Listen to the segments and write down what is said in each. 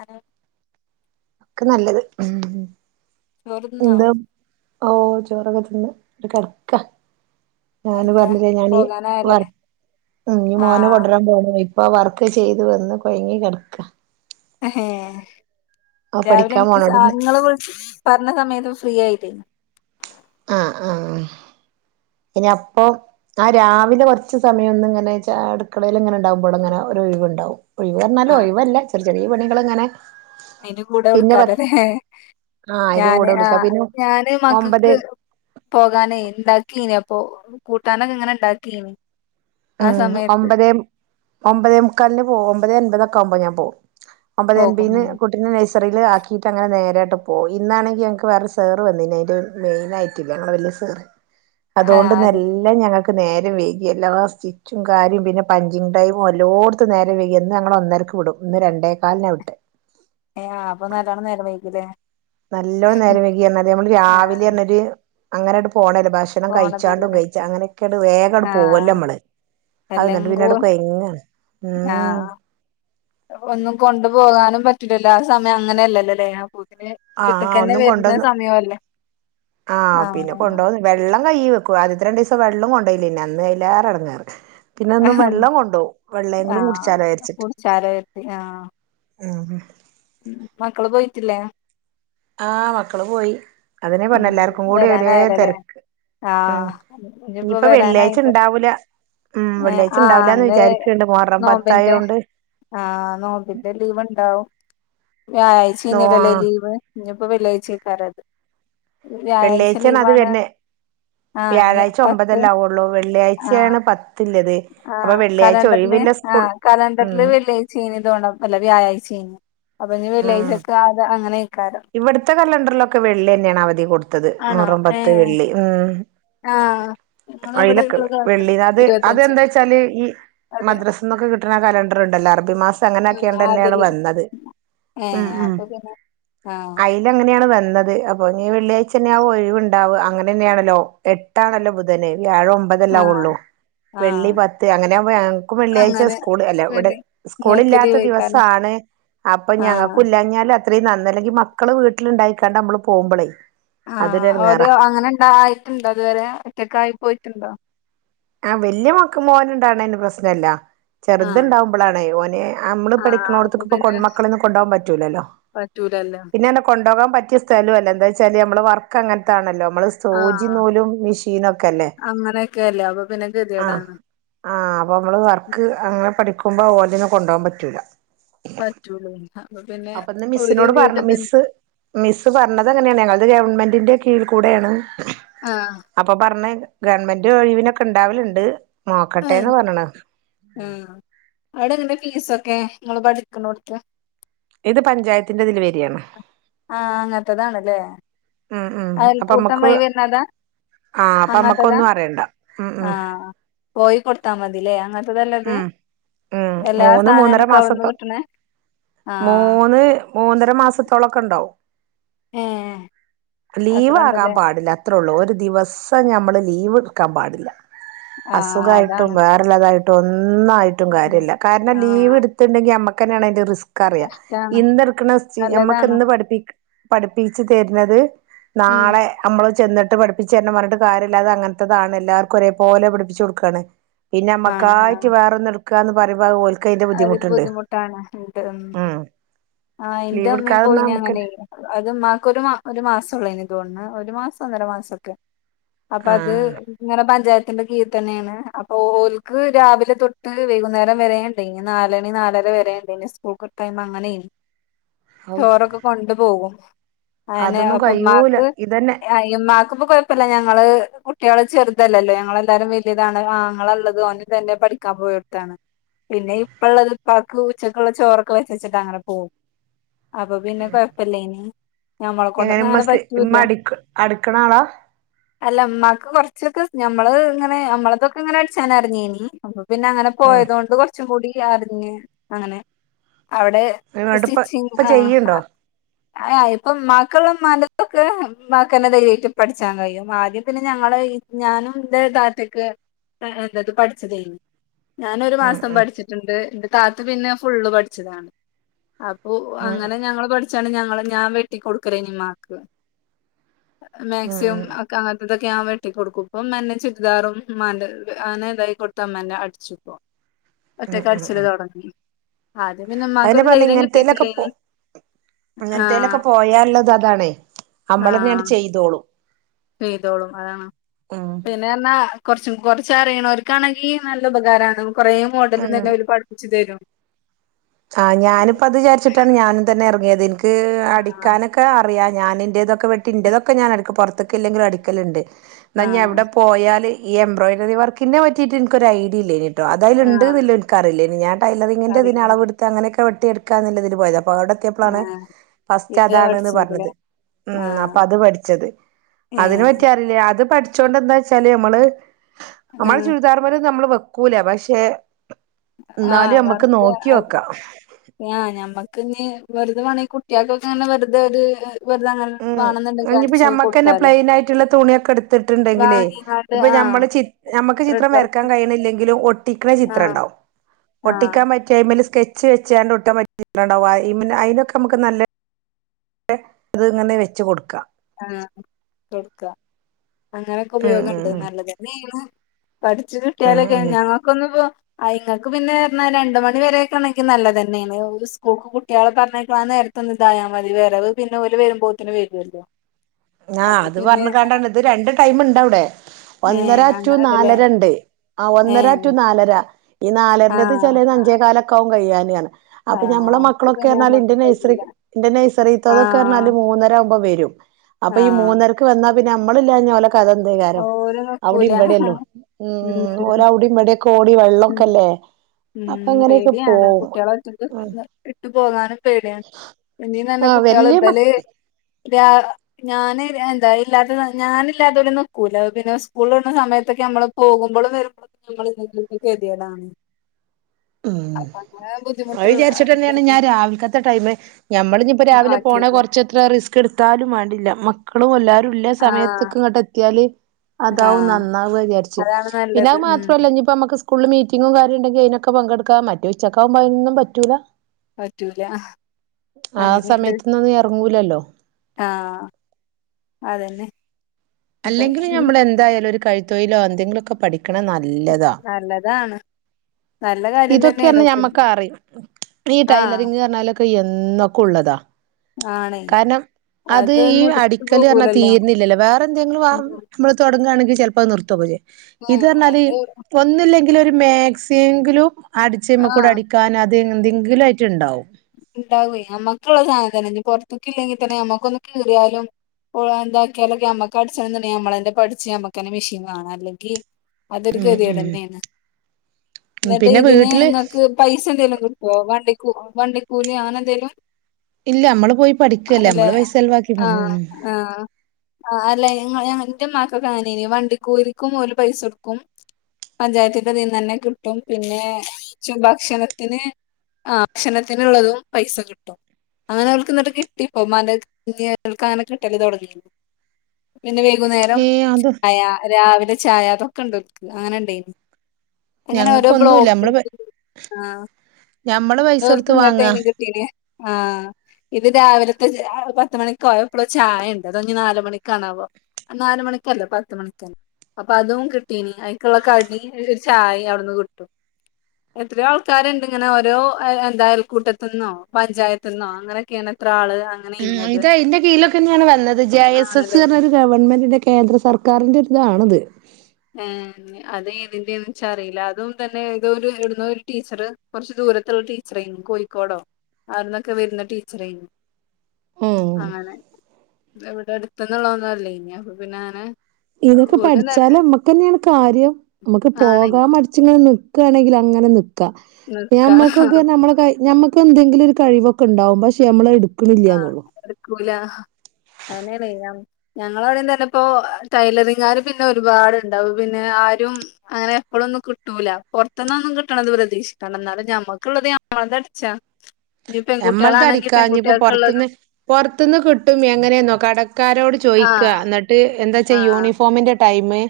Hello ഒക്കെ നല്ലത് ഉം ചോറ്ന്നോ ന്താ ഓഹ് ചോറൊക്ക തിന്ന് കെട്ക്ക ഞാന് കടക്ക പർഞ്ഞില്ലേ ഞാനീ വർ പോകാനായല്ലല്ലേ ഇഞ്ഞ്‌ മോനെ ആഹ് കൊണ്ടരാപോണം അപ്പൊ വർക്ക് ചെയ്ത് വന്ന് കൊഴ്ങ്ങി കെട്ക്ക എഹെ ആ രാവിലെ പഠിക്കാൻ അൻക്ക് പോണോട്ന്ന് സാർങ്ങള് വിൾച്ച് പർഞ്ഞ സമയത്ത് ഫ്രീയായി അഹ് ആഹ് അയ്ന അപ്പം ആഹ് രാവിലെ കൊർച്ച് സമയം ഒന്ന് ഇങ്ങനേ ച അട്ക്കളേല് ഇങ്ങനെ ഇണ്ടാവുമ്പോള്ങ്ങനെ ഒരൊഴിവ്ണ്ടാവും. ഒഴിവർഞ്ഞാല് ആഹ് ഒഴിവല്ല ചെറി ചെറീ പണീകള്ങ്ങനെ അയിന്റെ കൂടെ വിൾക്കാല്ലൊലേ ആഹ് അയിന്റെ ഞാന് കൂടെ വിളിക്കാ ആഹ് പിന്നെ ഞാന് ഒമ്പത് മക്കക്ക് പോകാനേ ഇണ്ടാക്കേനപ്പൊ കൂട്ടാനങ്ങങ്ങനെ ഇണ്ടാക്കേനി ഉം ഒമ്പതേ ഒമ്പതേമുക്കാൽന് പോവും. ഒമ്പതേ അൻപതൊക്കെ ആവ്മ്പോ ഞാൻ പോവും. ഒമ്പതേ പോകും അൻപീന്ന് ഉം ട്ടിനെ നഴ്സറീല് ആക്കീട്ട് അങ്ങനെ നേരെട്ടെ പോയി. ഇന്നാണങ്കി ഞങ്ങക്ക് വേറെ സേർ വെന്നീനി അയിന്റെ മെയിനായി ട്ടില്ല ഞങ്ങള വെല്ല്യ സേറ് ആഹ് അതെ അതോണ്ട്ന്നെല്ലാം ഞങ്ങക്ക് നേരം വൈകി എല്ലാ ചിച്ചും കാര്യും പിന്നെ പഞ്ചിങ്ടൈമും എല്ലോട്ത്തും നേരം വൈകി എന്നും ഞങ്ങളെ ഒന്നരക്ക് വിടും ഇന്ന് രണ്ടേക്കാൽനാ വിട്ടേ ഏഹ് ആഹ് അപ്പൊ നല്ലോണം നേരം വെയ്കില്ലേ നല്ലോണം നേരം വൈകി അർഞ്ഞാല് നമ്മള് രാവിലെ ആഹ് ർഞ്ഞൊര് അങ്ങനണ്ട് പോണല്ല ഭശ് ണംകഴിച്ചാണ്ടും പോണതല്ലല്ലേ കഴിച്ച അങ്ങനെക്കാണ്ട് വേഗാണ്ട് പോവല്ലോ ആഹ് അമ്മള് അഹ് ന്നിട്ട് പിന്നാട് എല്ലങ്കൂടെ കൊയ്ങ്ങാ ഉം ആഹ് ഒന്നും കൊണ്ടുപോകാനും പറ്റുലല്ലോ ആ സമയം അങ്ങനെയെല്ലല്ലലേ അപ്പോത്തിന് ആഹ് വീട്ട്ക്കന്നെ ഒന്നും വരുന്ന കൊണ്ടന്ന് സമയല്ലേ ആഹ് പിന്നെ കൊണ്ടോന്ന് വെള്ളം കയ്യ് വെക്കും. ആദ്യത്തെ രണ്ടീസം വെള്ളം കൊണ്ടോയിലെയ്ന് അന്ന് അയ്ലേറെ എടങ്ങേറ് പിന്നെന്നും വെള്ളം കൊണ്ടോവും. വെള്ളേങ്കിലും കുടിച്ചാലോ ആഹ് യാര്ച്ചിട്ട് കുടിച്ചാലോ കരുതി ആഹ് ഉം മക്കള് പോയിട്ടില്ലേ? ആഹ് മക്കള് പോയി. അതന്നെ പർഞ്ഞ് ഉം എല്ലാർക്കും കൂടി ഒരേ വരാനായല്ലോല്ലേ തെര്ക്ക് ഉം ആഹ് ഇനിയിപ്പോ ഇഞ്ഞ്‌പ്പ വരാനായിപ്പോ വെള്ളിയാഴ്ച്ചണ്ടാവൂല. ഉം ഏഹ് ആഹ് വെള്ളിയാഴ്ച്ചണ്ടാവൂലാന്ന് അന്ന് വിചാരിക്ക്ണ്ട്. മുഹറം നോമ്പിന്റെ പത്തായോണ്ട് ആഹ് നോമ്പിന്റെ ലീവ്ണ്ടാവും നോ വ്യാഴായ്ച്ചേന്നല്ലൊലേ ആഹ് ലീവ് ഇഞ്ഞ്പ്പൊ വെള്ളിയായ്ച്ചേക്കാരം വെള്ളിയായ്ച്ചേണത് വര്ണ് ആഹ് ഇനി വ്യാഴാഴ്ച്ച പത്ത് ഒമ്പതല്ലെ ആവൊള്ളൂ വെള്ളിയായ്‌ച്ചേണ് പ ആഹ് കലണ്ടറ്‌ല് സ്കൂൾ ആഹ് കലണ്ടറ്‌ല് ഉം വെള്ളിയാ ഴ്ച തോണെ അല്ല വ്യാഴായ്ച്ചേന് അപ്പൊഞ്ഞ് വെള്ളിയാഴ്ച്ചക്ക് അത് അങ്ങനെയ്ക്കാരം ഇവട്ത്തെ കലണ്ടർലൊക്കെ വെള്ളിയന്നേണ് അവധി കൊട്ത്തത് ആണോ മുഹറം ഏ പത്ത് വെള്ളി ഉം ആ ഞങ്ങളെ ഇവിടെ അയ്ലൊക്കെ ഇള്ള വെ കലണ്ടർ വെള്ളി അത് ഇരുപത്തഞ്ച് അതെന്താച്ചാല് ഈ അതെ മദ്രസ് ന്നൊക്കെ കിട്ട്ണ കലണ്ടറ്ണ്ടല്ലോ. അർബി മാസം അങ്ങനാക്കിയണ്ടെന്നേണ് ആതില് വന്നത് ഉം ഉം ആഹ് അയ്ലങ്ങനേണ് വന്നത് അപ്പൊഞ്ഞ് വെള്ളിയാഴ്ച്ചന്നെയാവും ഒഴിവ്ണ്ടാവ അങ്ങനെന്നെയാണല്ലോ എട്ടാണല്ലോ ബുധന് വ്യാഴം ആ ഒമ്പതല്ലെ ആവൊള്ളൂ ആ വെള്ളി പത്ത് അങ്ങനാവുമ്പ ഞങ്ങക്കും വെള്ളിയാഴ്ച അങ്ങനെ സ്കൂള് അല്ല ഇവ്ടെ വെള്ളി ഇങ്ങക്ക് സ്കൂള്ല്ലാത്ത ലീവെയ്ക്കാരം ദിവസാണ് അപ്പൊ ആ ഞങ്ങക്കുല്ലാഞ്ഞാല് അ ത്രീം നന്ന് അല്ലെങ്കി മക്കള് വീട്ടില്ണ്ടായിക്കാണ്ട് അമ്മള് പോമ്പളെയ് ആഹ് ഓര് അങ്ങനെണ്ടയയിട്ട്ണ്ടോ ഇത് വരെ ഒറ്റക്കായി പോയിട്ട്ണ്ടോ? ആഹ് വല്ല്യ മോക്ക് മോന്ണ്ടാവ്ണേന് പ്രശ്നല്ല ആ ചെർത്ണ്ടാവുമ്പളാണെയ് ഓന് അമ്മള് ആ പഠിക്കണോട്ത്ത്ക്ക്പ്പൊ കൊൺ മക്കളൊന്നും കൊണ്ടാവാൻ പറ്റൂലല്ലോ. പറ്റൂലല്ലൊ പിന്നാണെ കൊണ്ടോവാൻ പറ്റിയ സ്ഥലും അല്ല എന്താച്ചാല് നമ്മളെ വർക്ക് അങ്ങൻത്താണല്ലോ നമ്മള് സൂചിം നൂലും മിഷീനൊക്കല്ലേ. അങ്ങനെക്കെയല്ലേ അപ്പൊ പിന്നെ ആഹ് ഗതികേടാണ് ആഹ് അപ്പ മ്മള് ഉം. വർക്ക് അങ്ങനെ പഠിക്ക്മ്പോ ഓലെന്നും കൊണ്ടോവാ പറ്റൂല. പറ്റൂലയ്ന് അപ്പ പിന്നെ അപ്പൊ ഇന്ന് ഒര് മിസ്സിനോട് പറഞ്ഞു വീട്ട്ത്തന്നെ മിസ്സ് മിസ്സ് പർഞ്ഞതങ്ങനേണ് ഞങ്ങൾത് ഗവൺമെന്റിന്റെ കീഴിക്കൂടേണ് ആഹ് അപ്പ പർഞ്ഞ് ഗവൺമെന്റ് ഒഴിവിനൊക്കെണ്ടാവല്ണ്ട് നോക്കട്ടേന്ന് പർഞ്ഞ്ണ്. ഉം അവ്ടെങ്ങനെ ഫീസൊക്കെ ഇങ്ങള് പഠിക്ക്ണോട്ത്ത്? ഇത് പഞ്ചായത്തിന്റെ തില് വരാണ്. ആഹ് അങ്ങൻത്തതാണ്ലേ ഉം ഉം അയൽകൂട്ടം വഴി വര്ന്നതാ? ആഹ് അപ്പമ്മക്കൊന്നും അറിണ്ട ഉം ഉം ആഹ് പോയി കൊട്ത്താ മതിലേ അങ്ങൻത്തതല്ലേത്? ഉം ഉം മൂന്ന് മൂന്നര മാസത്തെ ആഹ് മൂന്ന് മൂന്നര മാസത്തോളൊക്കെണ്ടാവും ഏഹ് അത്ര ലീവാകാൻ ഉണ്ടല്ലേ പാടില്ല. ത്രൊള്ളു ഒര് ദിവസം ഞമ്മള് ലീവ്ട്ക്കാൻ പാടില്ല ആഹ് അസുഖായിട്ടും അതാണ് വേ ള്ളതായിട്ടും ഒന്നായിട്ടും കാര്യല്ല കാരണം ആഹ് ലീവ്ട്ത്തിണ്ടെങ്കി അമ്മക്കന്നേണ് അയ്ൻ്റെ റിസ് കറിയ ഇഷ്ടാണ് ഇന്ന്ട്ക്ക്ണ സി നല്ലതാണ് നമ്മക്ക്ന്ന് പഠിപ്പി പഠിപ്പിച്ച് തര്ന്നത് ഉം നാളെ ഞമ്മള് ചെന്ന്ട്ട് പഠിപ്പിച്ചെര്ണം പർഞ്ഞ്ട്ട് കാര്യല്ല അതങ്ങൻത്തതാണ് എല്ലാർക്കൊരേ പോലെ പഠിപ്പിച്ചൊട്ക്കാണ്. ആണ് പിന്നമ്മക്കായിട്ട് ആണ് വേറൊന്ന്ട്ക്കാന്ന് പറിമ്പ അതോൽ അതൊരു ബുദ്ധിമുട്ടാണ് ഇണ്ട് ഉം ആഹ് ലീവ് ഇന്റെമ്മിം എടുക്കാതെന്നാ നമുക്ക് പോയിനങ്ങനെയ് അത് മ്മാക്കൊരു മാ ഒരു മാസൊള്ളേയ്ന് തോന്ന്ണ് ഒരു മാസൊന്നര മാസൊക്കെ അപ്പത് ആഹ് ഇങ്ങനെ പഞ്ചായത്തിന്റെ കീഴിത്തന്നേണ് അപ്പ ഓൽക്ക് രാവിലെ തൊട്ട് വൈകുന്നേരം വരെ നി നാലണി നാലര വരെണ്ടേനി സ്കൂൾക്ക് ടൈം അങ്ങനെയ് ഔ ചോറൊ കൊണ്ട് പോകും അങ്ങനെ അതൊന്നും ഒപ്പം കഴിയൂല മ്മാക്ക് ഇതന്നെ അയ്മാ ക്കുമ്പ കൊഴപ്പല്ല ഞങ്ങള് കുട്ട്യളെ ചെർതല്ലല്ലോ ഞങ്ങളെല്ലാരും വല്യതാണ് ആങ്ങളള്ളത് ഒൻ്റേ തന്നെ പഠി ക്കാബോയോട്ത്താണ് പിന്നെ ഇപ്പള്ളത് ഇപ്പാക്ക് ഉച്ചക്ക് ഉള്ള ചോറൊക്കെ വെച്ചച്ചിട്ട് അങ്ങനെ പോകും. അപ്പ പിന്നെ കൊഴപ്പല്ലേനി ഞമ്മളെ എങ്ങനെ കൊണ്ടൊന്നും അങ്ങനെ മസ്‌ക് പറ്റൂല്ല ഇമ്മടിക്ക് അട്ക്ക്ണ ആളാ? അല്ല ഇമ്മാക്ക് കൊർച്ചൊക്കെ ഞമ്മള് ഇങ്ങനെ ഞമ്മളതൊക്കെ ഇങ്ങനെ അടിച്ചാന അർഞ്ഞീനി അപ്പം പിന്നെ അങ്ങനെ പോയതോണ്ട് കൊർച്ചും കൂടി അർഞ്ഞ് അങ്ങനെ അവടെ ഇങ്ങട്ട് പ്പ ഇപ്പ ചെയ്യ്ണ്ടോ? ഏയ് പ്പ ഇമ്മാക്ക്ള്ള ഇമ്മാൻ്റതൊക്കെ ഇമ്മാക്കന്നെ ധൈര്യായിട്ട് പഠിച്ചാൻ കഴിയും. ആദ്യം പിന്നെ ഞങ്ങള് ഈ ഞാനും ന്റെ താത്തക്ക് എഹ് ഏഹ് ന്തത് പഠിച്ചതേനി ഞാനൊരു ഉം മാസ് ഉം ട്ടിണ്ട് ഇന്റെ താത്ത പിന്നെ ഫുള്ള് പഠിച്ചതാണ് അപ്പോ ഉം അങ്ങനെ ഞങ്ങള് പഠി ച്ചാല് ഞങ്ങള് ഞാൻ വെട്ടി കൊട്ക്കലേനി മ്മാക്ക് അഹ് ഉം മാക്സിയും ക്കെ അങ്ങൻത്തത് ഞാൻ വെട്ടി കൊടുക്കും ഇപ്പം തന്നെ ചുരിദാറും ഇമ്മാൻ്റെ അങ്ങനെ ഇതായി കൊട്ത്താ ഇമ്മന്നെ അട്ച്ച് പ്പം. ഉം ഒറ്റക്ക് ഉം ഉം അട്ച്ചല് തൊടങ്ങി ആദ്യം പിന്നെ ഇമ്മാക്ക് അതന്നെ ഒരു ധൈര്യം കിട്ടിയിട്ടില്ലേനി. അങ്ങൻത്തേലൊക്കെ ആഹ് പോയാള്ളത് അതാണേ നമ്മളെന്നെ ആഹ് ചെയ്തോളും. ചെയ്തോളും അതാണ് ഉം പേ പിന്നെന്നാ കൊർച്ചും കൊർച്ച് അറിണോര്ക്കാണെങ്കി നല്ല ഉപകാരാണ് കൊറേ മോഡലും ഉം തന്നെ ഓര് പഠിപ്പിച്ച് തരും. ആഹ് ഞാനിപ്പ അത് ചാരിച്ചിട്ടാണ് ഞാനും തന്നെ എർങ്ങിയത് ഇൻക്ക് ആഹ് അടിക്കാൻ ക്കെ അറിയ ഞാന് ന്റേത് ഒക്കെ വെട്ടി ഇന്റേതൊക്കെ ഞാൻ അടിക്കും പൊർത്ത്ക്ക്ല്ലെങ്കിലും അടിക്കല്ണ്ട്. ന്നാ ഞാ ആഹ് അവ്ടെ പോയാല് ഈ എംബ്രോയ്ഡ് വർക്കിനെ പറ്റിട്ട് ഇൻക്കൊരു ഐഡിയല്ലെനി. അത് അതിലുണ്ട് ആഹ് ബില്ല് എടുക്കാറില്ലെന്ന് ഞൻ ടൈലറിന്റെ ഇതിന് അളവ് അറിയില്ലെങ്കിൽ അങ്ങനൊ ഒക്കെ വെട്ടി എട്ക്കാന്നുള്ളതില് പോയത് അപ്പോ അവി പ്പളാണ് ആഹ് ഫസ്റ്റ് ഇത് അതാണ്ന്ന് പറഞ്ഞത് പഠിച്ചേക്കല്ലേ ഉം അപ്പൊ ആഹ് അത് പഠിച്ചത് അതിന് ഏഹ് പറ്റാറില്ല അത് പഠി ച്ചോണ്ട് എന്താ വെച്ചാല് നമ്മള് നമ്മള് ആഹ് ചുരിദാറ് പോലെ നമ്മള് വെക്കൂല പക്ഷെ എന്നാലും നമ്മക്ക് നോക്കി നോകാം ഞാ ഞമ്മക്ക് നീ വെറുതെ വേണെങ്കി കുട്ടികൾക്കൊക്കെ അങ്ങനെ വെറുത ഒരു വെറുതെ അങ്ങനെ അ് വേണെന്നുണ്ടെങ്കിൽ ഇനിയിപ്പോ അടിച്ചു ഞമ്മക്ക്ന്നെ കൊടുക്കാലോ പ്ലെയിൻ ആയിട്ടുള്ള തുണിയൊക്കെ എടുത്തിട്ടുണ്ടെങ്കിലേ വാങ്ങിങ്ങാണ്ട് ഇപ്പം ആഹ് നമ്മള് ചിത് നമുക്ക് ത്രെഡ് ചിത്രം വരക്കാൻ വർക്ക് കഴിയണില്ലെങ്കിലും ഒട്ട് ട്ടിക്കണ ചിത്രം ആഹ് ഉണ്ടാവും ആഹ് ഒട്ടിക്കാൻ പറ്റ മിൽ സ്കെച്ച് വെച്ചാണ്ട് ഒട്ട പറ്റിക്കാണ്ടാവ അതിനൊക്കെ നമുക്ക് നല്ല അത് ഇങ്ങനെ വെച്ച് കൊടുക്കാം ആഹ് കൊടുക്ക അങ്ങനെയൊക്കെ ഉം ഉപയോഗം ഉണ്ട് ഉം നല്ലത് തന്നെയാണ് പഠിച്ചു ഉം കിട്ടിയാലൊക്കെ ഉം ഉം ഞങ്ങൾക്കൊന്നും ഇപ്പോ ആയി ഇങ്ങൾക്ക് പിന്നെ എന്നാ രണ്ട് മണി വരെയൊക്കെണെങ്കിൽ നല്ലതന്നെയാണ് ഒരു സ്കൂൾക്ക് കുട്ടികളെ പറഞ്ഞയക്കാന് വരവായാമതി വിരവ് പിന്നെ ഓര് വരുമ്പോത്തന്നെ വരുല്ലോ ആ അത് പറഞ്ഞു കണ്ടാണ് ഇത് രണ്ട് ടൈമ് ഇണ്ട് അവിടെ ഒന്നര ഏഹ് റ്റൂ അങ്ങനെണ്ടല്ലേ നാലര ഉണ്ട് ആ ഒന്നര ഏഹ് റ്റൂ നാലര ഈ നാലരേത് ആഹ് ചിലത് അഞ്ചേകാലൊക്കാവും കഴിയെണ്ടിയാണ് അപ്പൊ ആഹ് ഞമ്മളെ അപ്പൊ മക്കളൊക്കെ പിന്നെ എന്നാൽ നമ്മക്ക് പറ്റൂല ഇന്റെനനുസരിച്ച് എന്റെ നൈസറിതതൊക്കെ ആഹ് പറഞ്ഞാല് മൂന്നര ആകുമ്പോ വരും അപ്പൊ ഈ ആഹ് മൂന്നരക്ക് വന്നാ പിന്നെ നമ്മളില്ലാഞ്ഞ അതിൻ്റെ വിചാരം ഓര് അവിടെ നിക്കൂല ഇമ്പടെല്ലോ ഉം ഓള് അവിടെ ഇമ്പടെക്കെ കോടി വെള്ളമൊക്കെല്ലേ ഉം പേടിയാണ് കുട്ടികള് ഒറ്റക്ക്ന്ന് ഇട്ട് പോകാനും പേടിയാണ് ഇന്നീ വരുന്ന ആഹ് കുട്ടികള് വല്യ ഇപ്പലെ മക്ക രാ ഞാന് എന്താ ഇല്ലാത ഞാന് ഇല്ലാതുപോന്ന് കുലാബിലാ സ്കൂള് ഉള്ള സമയത്തൊക്കെ നമ്മള് പോകുമ്പോഴും വരുമ്പോ നമ്മള് [unintelligible] ആഹ അപ്പൊ അങ്ങനെ അത് ബുദ്ധിമുട്ടുള്ള വിചാരിച്ചിട്ട് തന്നെയാണ് ഞാൻ രാവിലത്തെ ടൈമിംഗ് ഞമ്മള് ഇപ്പോ രാവിലെ പോണ ആക്കിയത് കൊറച്ച് എത്ര റിസ്ക് എടുത്താലും വേണ്ടില്ല. മക്കളും എല്ലാവാരും ഉളള സമയത്ത് ആഹ് ഇങ്ങോട്ട് എത്തിയാല് അതാവും ആഹ് നന്നാവുആന്ന് വിചാരിച്ചു അതാണ് പിന്നെ നല്ലത് അത് ഉം മാത്രല്ല ഇപ്പം നമുക്ക് സ്കൂളിൽ മീറ്റിങ്ങും കാര്യവുണ്ടെങ്കിൽ അതിനൊക്കെ പങ്കെടുക്കാം മറ്റ് ഉച്ചക്കാവുമ്പോ അതിനൊന്നും പറ്റൂല്ല പറ്റൂല ആ സമയത്തിന് ഒന്നും നീ ഇറങ്ങൂലല്ലോ ആഹ അതന്നെ ഇപ്പൊ അല്ലെങ്കിൽ നമ്മൾ എന്തായാലും ഒരു കൈ തൊഴിലോ എന്തങ്കിലൊക്കെ പഠിക്കണം നല്ലതാണ് നല്ല കാര്യം ഇതൊക്കെ തന്നെയാണ് പിന്നെ ഞമ്മക്കറിയാം ഈ ആഹ് ടൈലറിങ്ന്ന് പറഞ്ഞാല് ഇതൊക്കെ എന്നൊക്കെ ഉള്ളതാ ആണേ കാരണം അത് ഈ അതൊന്നും എടുത്തു അടിക്കല് പറഞ്ഞാൽ പോകൂലല്ലോ തീരുന്നില്ലല്ലേ വേറെ എന്തെങ്കിലും വാ ഉം നമ്മള് തുടങ്ങുകയാണെങ്കിൽ ചെലപ്പോ അത് നിർത്തു ഒക്ക ചെയ്യും ഇത് ന്ന് പറഞ്ഞാല് അത് ഒന്നുല്ലെങ്കിലിലും ഒരു മാക്സിയെങ്കിലും അടിച്ച് നമ്മക്കൂട ആഹ് അടിക്ക അത് എന്തെങ്കിലും ആയിട്ട് ഉണ്ടാവും ഉണ്ടാവും നമ്മുക്കുള്ള സാധനം പുറത്തൊക്ക ഇല്ലെങ്കിൽ തന്നെ നമ്മക്കൊന്ന് കയറിയാലും എന്താക്കിയാലൊക്കെ നമ്മക്ക് അടിച്ചുണ്ടെ നമ്മളെന്റെ പഠച്ച് നമ്മക്കെന്നെ മെഷീൻ വാങ്ങാം അല്ലെങ്കിൽ അതൊരു ഉം ഗതികേട് ഉം തന്നെയാണ് എന്നിട്ട് പിന്നെ ഇതിനെ വീട്ടില് ഇങ്ങക്ക് പൈസ എന്തങ്കിലും കിട്ടോ വണ്ടി കൂലി വണ്ടി കൂലി ആണെങ്കിലും ഇല്ല നമ്മള് പോയി പഠിക്കുവല്ലേ നമ്മള് പൈസ ചിലവാക്കി ആഹ ആ അല്ല എന്റെമക്കൾക്ക് അങ്ങനേനു വണ്ടി കുലിക്കും ഓല് പൈസ കൊടുക്കും പഞ്ചായത്തിന്റെ നീന്ന് തന്നെ കിട്ടും പിന്നെ ഭക്ഷണത്തിന് ആ ഭക്ഷണത്തിനുള്ളതും പൈസ കിട്ടും അങ്ങനെ ഓൽക്ക് ഇങ്ങട്ട് കിട്ടിപ്പോ [unintelligible] അങ്ങനെ കിട്ടല് തുടങ്ങി പിന്നെ വൈകുന്നേരം ഏഹ് അത് ചായ രാവിലെ ചായ അതൊക്കെ ഉണ്ടോർക്ക് അങ്ങനെ ഇണ്ടായിരുന്നു എങ്ങനെ ഓരോ ഞങ്ങക്കൊന്നുല്ല നമ്മള് ബ്ലോക്ക്ണ്ട് ആ ഞമ്മള് പൈസ അവർക്കു കൊടുത്ത് ഇങ്ങെ വാങ്ങാ ടൈമില് കി ട്ടിന്നിയെ ആഹ് ഇത് രാവിലത്തെ ചായ പത്ത്മണിക്കൊ എപ്പള്ളോ ചായ ഉണ്ട് അതൊ ഇനി നാലുമണിക്കാണാവോ. നാല് മണിക്കല്ല പത്ത് മണിക്കാണ് അപ്പൊ അതും കിട്ടീനി അയ്ക്കുള്ള കടിയും [unintelligible] ചായ അവിടുന്ന് കിട്ടും എത്രയോ ആൾക്കാരുണ്ട് ഇങ്ങനെ ഓരോ എന്താലും കൂട്ടത്തിന്നോ പഞ്ചായത്തിന്നോ അങ്ങനെഓക്കെയാണ് എത്ര ആള് അങ്ങനെ ഇനി ഉം അത് ഇത് അയിന്റെ കീഴിലൊക്കെ തന്നെയാണ് വന്നത്. ജെ. എസ് എസ് ആണല്ലേ പറഞ്ഞ ഒരു ഗവൺമെന്റിന്റെ കേന്ദ്ര സർക്കാരിന്റെ ഇതിലാണത് ആഹ് അത് ഇതിന്റെ കുറിച്ച് അറിയില്ല അതും തന്നെ ഇത് ഒരു ഇടുന്ന ഒരു ടീച്ചറ് കുറച്ച് ദൂരത്തുള്ള ടീ ച്ചറെ കോഴിക്കോടോ അവിടുന്നൊക്കെ വരുന്ന ടീച്ചറായിരുന്നു ഉം അങ്ങനെ ഇവിടെ അടുത്തോന്നുഉള്ളതൊന്നും അല്ലെനി അപ്പ പിന്നെ അങ്ങനെ ഇതൊക്കെ ഓലും തന്നെ പഠിച്ചാല് നമ്മക്ക് തന്നെയാണ് കാര്യം നമ്മുക്ക് ആണ് പോകാൻ മടി ച്ചിങ്ങനെ നിക്കണെങ്കിൽ അങ്ങനെ നിക്കാ പിന്നെ നിക്ക നമ്മക്കൊക്കെ നമ്മടെ കാര്യ നമ്മ ക്കെന്തെങ്കിലും ഒരു കഴിവൊക്കെ ഉണ്ടാവും പക്ഷേ നമ്മള് എടുക്കണില്ല്യന്നുള്ളു. എട്ക്കൂല അങ്ങനെയാണെ ഞ ഞങ്ങളെ അവിടെയും തന്നെ ഇപ്പോ ടൈലറിംഗ് കാര് പിന്നെ ഒരുപാട്ണ്ടാവും പിന്നെ ആരും അങ്ങനെ എപ്പോഴൊന്നും കിട്ടൂല പുറത്ത് നിന്നൊന്നും കിട്ടണത് പ്രതീക്ഷിക്കണ്ട എന്നാലും ഞമ്മക്കുള്ളത് ഞമ്മളത് അടിച്ചാ ഇനി നമ്മളത് പെൺകുട്ടികളാണെങ്കി അടിക്കാഞ്ഞിപ്പം പുറത്തുന്ന് പെൺകുട്ടികൾക്കുള്ളതും പുറത്തു നിന്ന് കിട്ടും എങ്ങനെയെന്നോ കടക്കാരോട് ചോയിക്കുക ആഹ് എന്നിട്ട് എന്താ വച്ചാ ആഹ് യൂണിഫോമിന്റെ ടൈമ്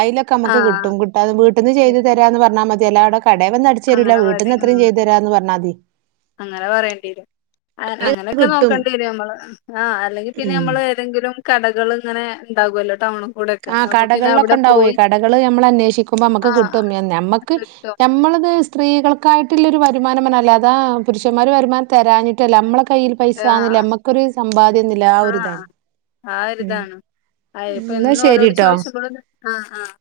അയിലൊക്കെ നമക്ക് ആഹ് കിട്ടും കിട്ടാതെ വീട്ടിന്ന് ചെയ്ത് തരാന്ന് പറഞ്ഞാൽ മതിഎല്ലാടെ കടെ വന്ന് അടച്ച് അങ്ങനെ മതി തരുല്ലവീട്ടീന്ന് ആത്ര ഉം ചെയതു തരാന്ന് പറഞ്ഞാ മതി അങ്ങനെ പറയേണ്ടി വരും അങ്ങന അങ്ങനെയൊക്കെ കിട്ടും നോക്കേണ്ടി വരും നമ്മള് ആ അല്ലെങ്കിൽ പിന്നെ ഉം നമ്മള് ഏന്തെങ്കിലും കടകൾ ഇങ്ങനെ ഉണ്ടാകുമല്ലോ ടൗണും ആ കടകൾലൊക്കെ ഉണ്ടാവ്വേ കടകൾ നമ്മൾ അന്വേഷിക്കുമ്പോ നമ്മുക്ക് ആഹ് കിട്ടും ഞാ നമ്മക്ക് കിട്ടും നമ്മളത് സ്ത്രീകൾക്കായിട്ടുള്ളൊരു വരുമാനമെന് അല്ലാതാ പുരുഷന്മാര് വരുമാനം തരാഞ്ഞിട്ടല്ല നമ്മളെ കയ്യിൽ പൈസാന്നില്ല ആഹ് നമ്മക്കൊരു സമ്പാദ്യ ഒന്നില്ല ആ ഒരിതാണ് ആഹ് ആ ഉം ഒരിതാണ് അയിപ്പ എന്നാ എന്നും ഓലോട് ശരിട്ടോ ചോദിച്ചപ്പോളുന്ന് ആഹ് ആഹ്